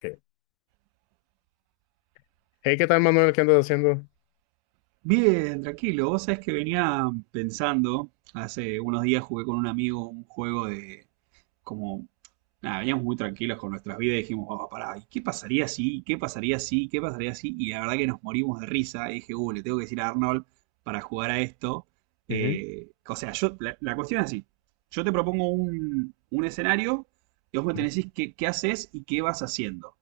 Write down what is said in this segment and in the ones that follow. Ok. Hey, ¿qué tal, Manuel? ¿Qué andas haciendo? Bien, tranquilo. Vos sabés que venía pensando, hace unos días jugué con un amigo un juego de como, nada, veníamos muy tranquilos con nuestras vidas y dijimos, vamos, pará, ¿y qué pasaría si? ¿Qué pasaría si? ¿Qué pasaría si? Y la verdad que nos morimos de risa. Y dije, le tengo que decir a Arnold para jugar a esto. Ujú, O sea, la cuestión es así. Yo te propongo un escenario y vos me ujú. tenés que decir qué haces y qué vas haciendo.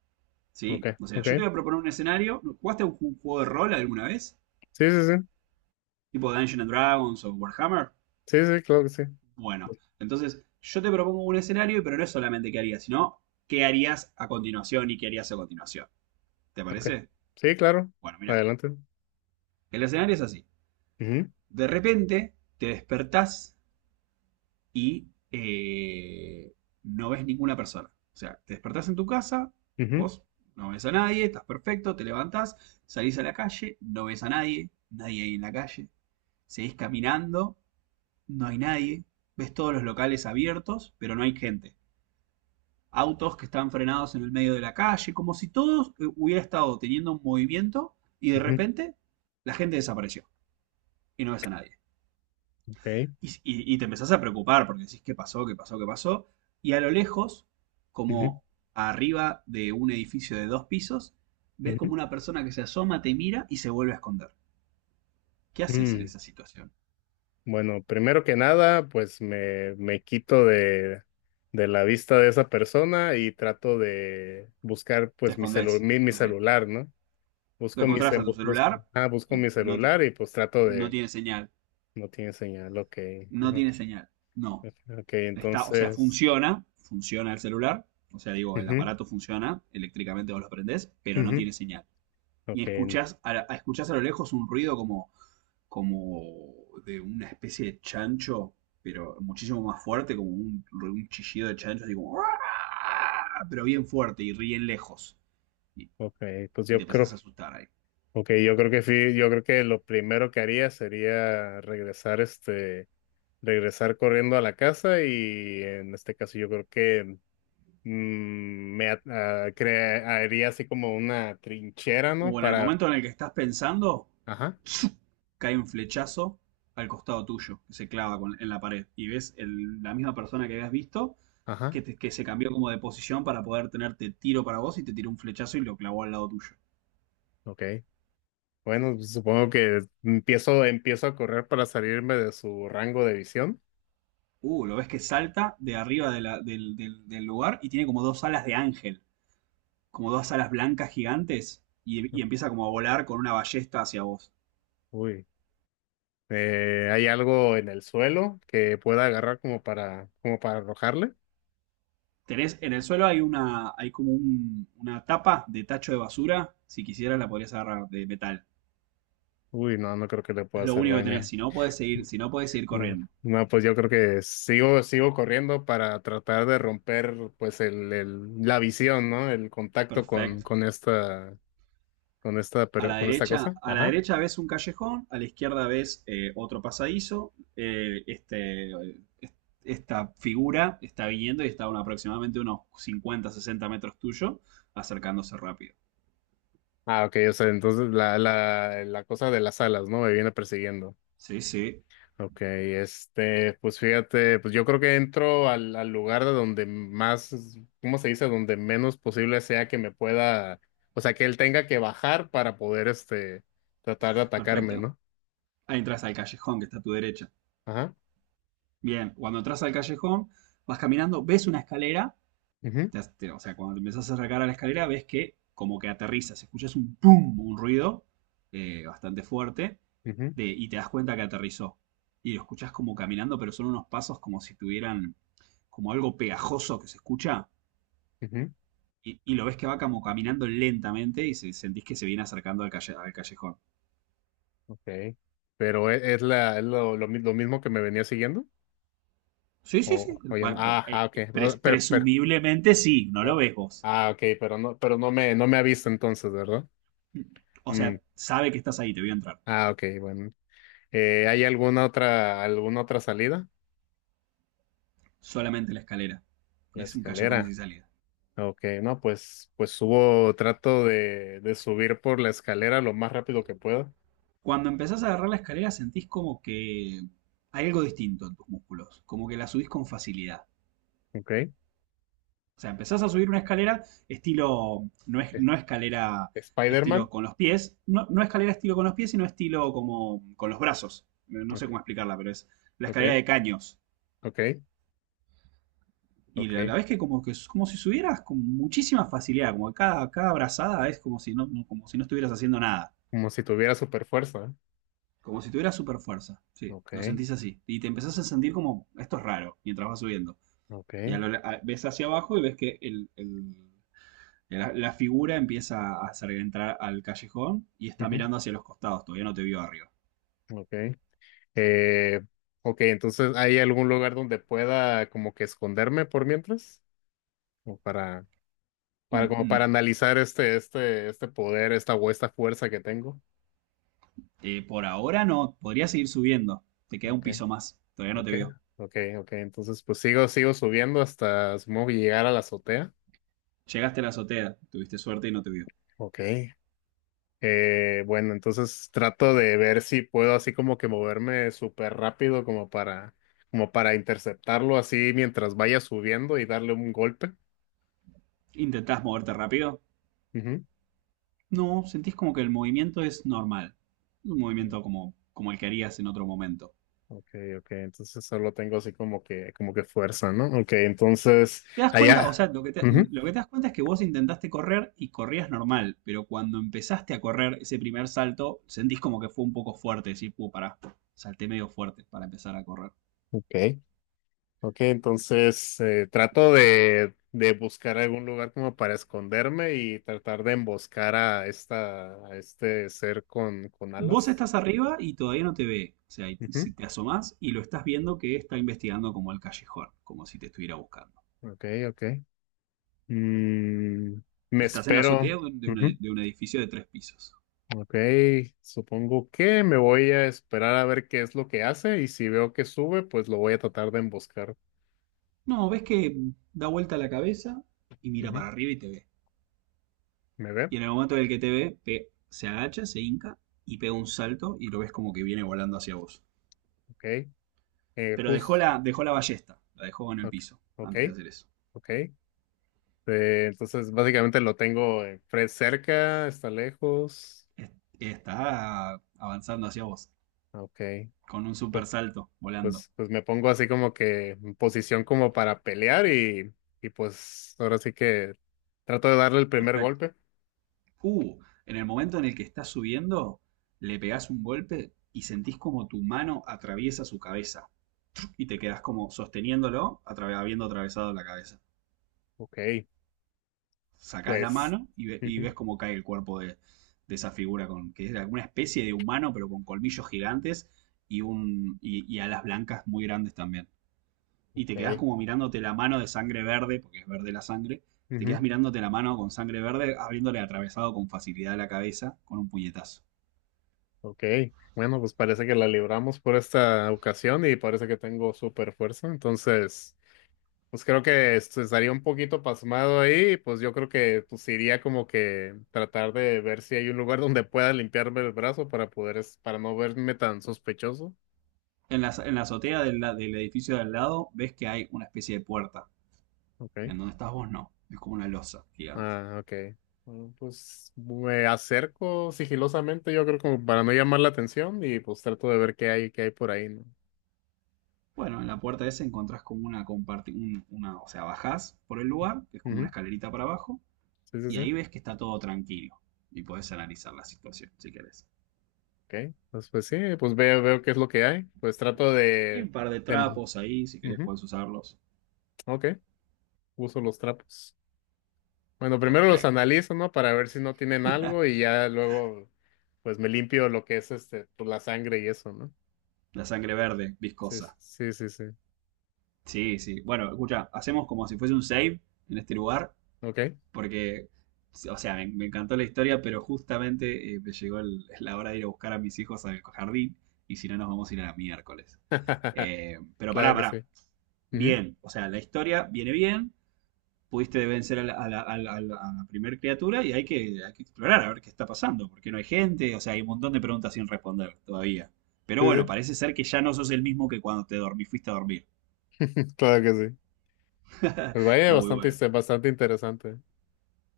Ok, ¿Sí? O sea, ok. yo te voy a proponer un escenario. ¿Jugaste a un juego de rol alguna vez? Sí, sí, sí. Tipo Dungeons and Dragons o Warhammer, Sí, sí, claro que sí. bueno, entonces yo te propongo un escenario, pero no es solamente qué harías, sino qué harías a continuación y qué harías a continuación. ¿Te Ok. parece? Sí, claro. Bueno, mira, Adelante. el escenario es así. Ujú, De repente te despertás y no ves ninguna persona. O sea, te despertás en tu casa, ujú, vos no ves a nadie, estás perfecto, te levantás, salís a la calle, no ves a nadie, nadie ahí en la calle, seguís caminando. No hay nadie. Ves todos los locales abiertos, pero no hay gente. Autos que están frenados en el medio de la calle, como si todo hubiera estado teniendo un movimiento y de ujú. repente la gente desapareció y no ves a nadie. Ok. Y te empezás a preocupar porque decís qué pasó, qué pasó, qué pasó. Y a lo lejos, Ujú, como arriba de un edificio de dos pisos, ves ujú. como una persona que se asoma, te mira y se vuelve a esconder. ¿Qué haces en Mm. esa situación? Bueno, primero que nada, pues me quito de la vista de esa persona y trato de buscar Te pues mi celu- escondés. mi, mi Ok. celular, ¿no? Lo Busco mi, encontrás ce- a tu bu- busco, celular ah, busco y mi no, celular y pues trato no de. tiene señal. No tiene señal, ok. No Ajá. tiene señal. No. Ok, Está, o sea, entonces. funciona, funciona el celular. O sea, digo, el Ujú, aparato funciona, eléctricamente vos lo prendés, pero no ujú. tiene señal. Y Okay, escuchás a lo lejos un ruido como de una especie de chancho, pero muchísimo más fuerte, como un chillido de chancho, así como, pero bien fuerte y bien lejos. Y, okay, y te empezás a asustar ahí. okay, yo creo que lo primero que haría sería regresar, regresar corriendo a la casa y en este caso yo creo que me at- ah, cre- haría así como una trinchera, ¿no? O en el Para, momento en el que estás pensando, ajá, cae un flechazo al costado tuyo, que se clava en la pared. Y ves la misma persona que habías visto, que, ajá, que se cambió como de posición para poder tenerte tiro para vos y te tiró un flechazo y lo clavó al lado tuyo. okay. Bueno, pues supongo que empiezo a correr para salirme de su rango de visión. Lo ves que salta de arriba de del lugar y tiene como dos alas de ángel, como dos alas blancas gigantes, y empieza como a volar con una ballesta hacia vos. Uy. ¿Hay algo en el suelo que pueda agarrar como para arrojarle? Tenés, en el suelo hay una, hay como una tapa de tacho de basura. Si quisieras la podrías agarrar de metal. Uy, no, no creo que le pueda Es lo hacer único que tenés. daño. Si no podés seguir, si no podés seguir No, corriendo. no, pues yo creo que sigo corriendo para tratar de romper pues la visión, ¿no? El contacto con, Perfecto. con esta, con esta, per- con esta cosa. A la Ajá. derecha ves un callejón, a la izquierda ves otro pasadizo. Est- Esta figura está viniendo y está a aproximadamente unos 50 60 metros tuyo, acercándose rápido. Ah, ok, o sea, entonces la cosa de las alas, ¿no? Me viene persiguiendo. Sí, sí. Ok, pues fíjate, pues yo creo que entro al lugar de donde más, ¿cómo se dice? Donde menos posible sea que me pueda, o sea, que él tenga que bajar para poder, tratar de atacarme, Perfecto. ¿no? Ahí entras al callejón que está a tu derecha. Ajá. Bien, cuando entras al callejón, vas caminando, ves una escalera, Mhm, o sea, cuando te empezás a acercar a la escalera, ves que como que aterrizas, escuchas un pum, un ruido bastante fuerte, mhm, y te das cuenta que aterrizó. Y lo escuchas como caminando, pero son unos pasos como si tuvieran como algo pegajoso que se escucha, mhm. Y lo ves que va como caminando lentamente y sentís que se viene acercando al callejón. Okay. Pero es lo, mi- lo mismo que me venía siguiendo, Sí, sí, sí. o va- no. va- Ah, ah, eh, okay. Ah, Presumiblemente sí, no lo okay. ves vos. Ah, okay, no me ha visto entonces, ¿verdad? O Mm. sea, sabe que estás ahí, te voy a entrar. Ah, okay, bueno. ¿Hay alguna otra salida? Solamente la escalera. La Es un callejón sin escalera. salida. Ok, no, pues subo, trato de subir por la escalera lo más rápido que pueda. Cuando empezás a agarrar la escalera sentís como que hay algo distinto en tus músculos, como que la subís con facilidad. Ok. O sea, empezás a subir una escalera estilo, no, es, Es- no escalera estilo Spider-Man. con los pies, no, no escalera estilo con los pies, sino estilo como con los brazos. No no sé Ok, cómo explicarla, pero es la escalera ok, de caños. ok, Y la ok. ves que como, que es como si subieras con muchísima facilidad, como que cada, cada brazada es como si, como si no estuvieras haciendo nada. Como si tuviera super fuerza. Como si tuviera super fuerza. Sí, Ok, lo sentís así. Y te empezás a sentir como, esto es raro, mientras vas subiendo. ok. Y a ves hacia abajo y ves que la figura empieza a hacer entrar al callejón y está Ujú, mirando hacia los costados, todavía no te vio arriba. ok. Eh, ok, entonces, ¿hay algún lugar donde pueda como que esconderme por mientras? Como para, para, Mm, como mm. para analizar este poder, esta fuerza que tengo. Por ahora no, podrías seguir subiendo. Te queda un Ok, piso más, todavía no te ok, vio. ok, ok. Entonces, pues sigo subiendo hasta supongo que llegar a la azotea. Llegaste a la azotea, tuviste suerte y no te vio. Ok. Bueno, entonces trato de ver si puedo así como que moverme súper rápido como para interceptarlo así mientras vaya subiendo y darle un golpe. ¿Intentás moverte rápido? Ujú. No, sentís como que el movimiento es normal. Un Mm, movimiento como, como el que harías en otro momento. ok, ok. Entonces solo tengo así como que fuerza, ¿no? Ok, entonces Te das cuenta, o allá. sea, Ujú, lo que te das cuenta es que vos intentaste correr y corrías normal, pero cuando empezaste a correr ese primer salto, sentís como que fue un poco fuerte, decís, puh, pará, salté medio fuerte para empezar a correr. ok. Ok, entonces trato de buscar algún lugar como para esconderme y tratar de emboscar a a este ser con Vos alas. estás arriba y todavía no te ve, o sea, y si te asomás y lo estás viendo que está investigando como el callejón, como si te estuviera buscando. Ujú, ok, ok. Mm, me Estás en la azotea espero. de Ujú, de un edificio de tres pisos. ok, supongo que me voy a esperar a ver qué es lo que hace y si veo que sube, pues lo voy a tratar de emboscar. No, ves que da vuelta la cabeza y mira Ujú, para arriba y te ve. ¿me ve? Y en el momento en el que te ve, se agacha, se hinca y pega un salto y lo ves como que viene volando hacia vos. Ok. Pero Justo. Dejó la ballesta, la dejó en el Ok, piso ok. antes de hacer eso. Ok. Sí, entonces básicamente lo tengo cerca, está lejos. Está avanzando hacia vos, Ah, ok, con un super pues, salto, volando. pues me pongo así como que en posición como para pelear y pues ahora sí que trato de darle el primer Perfecto. golpe. Uh, en el momento en el que estás subiendo, le pegás un golpe y sentís como tu mano atraviesa su cabeza. Y te quedás como sosteniéndolo, habiendo atravesado la cabeza. Ok, Sacás la pues. mano y, y Ujú, ves cómo cae el cuerpo de esa figura, con, que era una especie de humano, pero con colmillos gigantes y, un, y alas blancas muy grandes también. Y te quedás ok, como mirándote la mano de sangre verde, porque es verde la sangre, te quedás ujú, mirándote la mano con sangre verde, habiéndole atravesado con facilidad la cabeza con un puñetazo. ok. Bueno, pues parece que la libramos por esta ocasión y parece que tengo super fuerza. Entonces. Pues creo que esto estaría un poquito pasmado ahí, pues yo creo que pues iría como que tratar de ver si hay un lugar donde pueda limpiarme el brazo para poder, para no verme tan sospechoso. En la azotea del edificio de al lado ves que hay una especie de puerta. Okay. En donde estás vos no, es como una losa gigante. Ah, okay. Bueno, pues me acerco sigilosamente, yo creo como para no llamar la atención y pues trato de ver qué hay por ahí, ¿no? Bueno, en la puerta esa encontrás como una una, o sea, bajás por el lugar, que es como una Ujú. escalerita para abajo, Sí, sí, y sí. ahí ves que está todo tranquilo y podés analizar la situación si querés. Okay. Pues sí, pues veo, veo qué es lo que hay. Pues trato Hay un de, par de de... trapos ahí, si querés Ujú. podés usarlos. Ok. Uso los trapos. Bueno, primero los Perfecto. analizo, ¿no? Para ver si no tienen algo y ya luego, pues me limpio lo que es pues, la sangre y eso, ¿no? La sangre verde, Sí, viscosa. sí, sí, sí. Sí, sí. Bueno, escucha, hacemos como si fuese un save en este lugar, Ok. porque, o sea, me encantó la historia, pero justamente me llegó la hora de ir a buscar a mis hijos al jardín, y si no nos vamos a ir a la miércoles. Pero pará, Claro que pará. sí. Ujú. Bien. O sea, la historia viene bien, pudiste vencer a a la primer criatura y hay que explorar a ver qué está pasando, porque no hay gente, o sea, hay un montón de preguntas sin responder todavía. Pero Sí, bueno, sí. parece ser que ya no sos el mismo que cuando te dormí, fuiste a dormir. Claro que sí. Pues vaya, Está muy bastante, bueno. este, bastante interesante.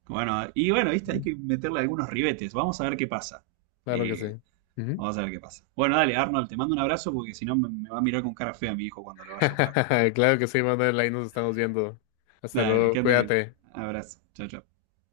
Bueno, y bueno, viste, hay Ujú. que meterle algunos ribetes. Vamos a ver qué pasa. Claro que sí. Eh, Ujú. Vamos a ver qué pasa. Bueno, dale, Arnold, te mando un abrazo porque si no me, me va a mirar con cara fea mi hijo cuando lo vaya a buscar. Claro que sí, Manuel. Ahí nos estamos viendo. Hasta Dale, luego. que andes bien. Cuídate. Abrazo. Chao, chao.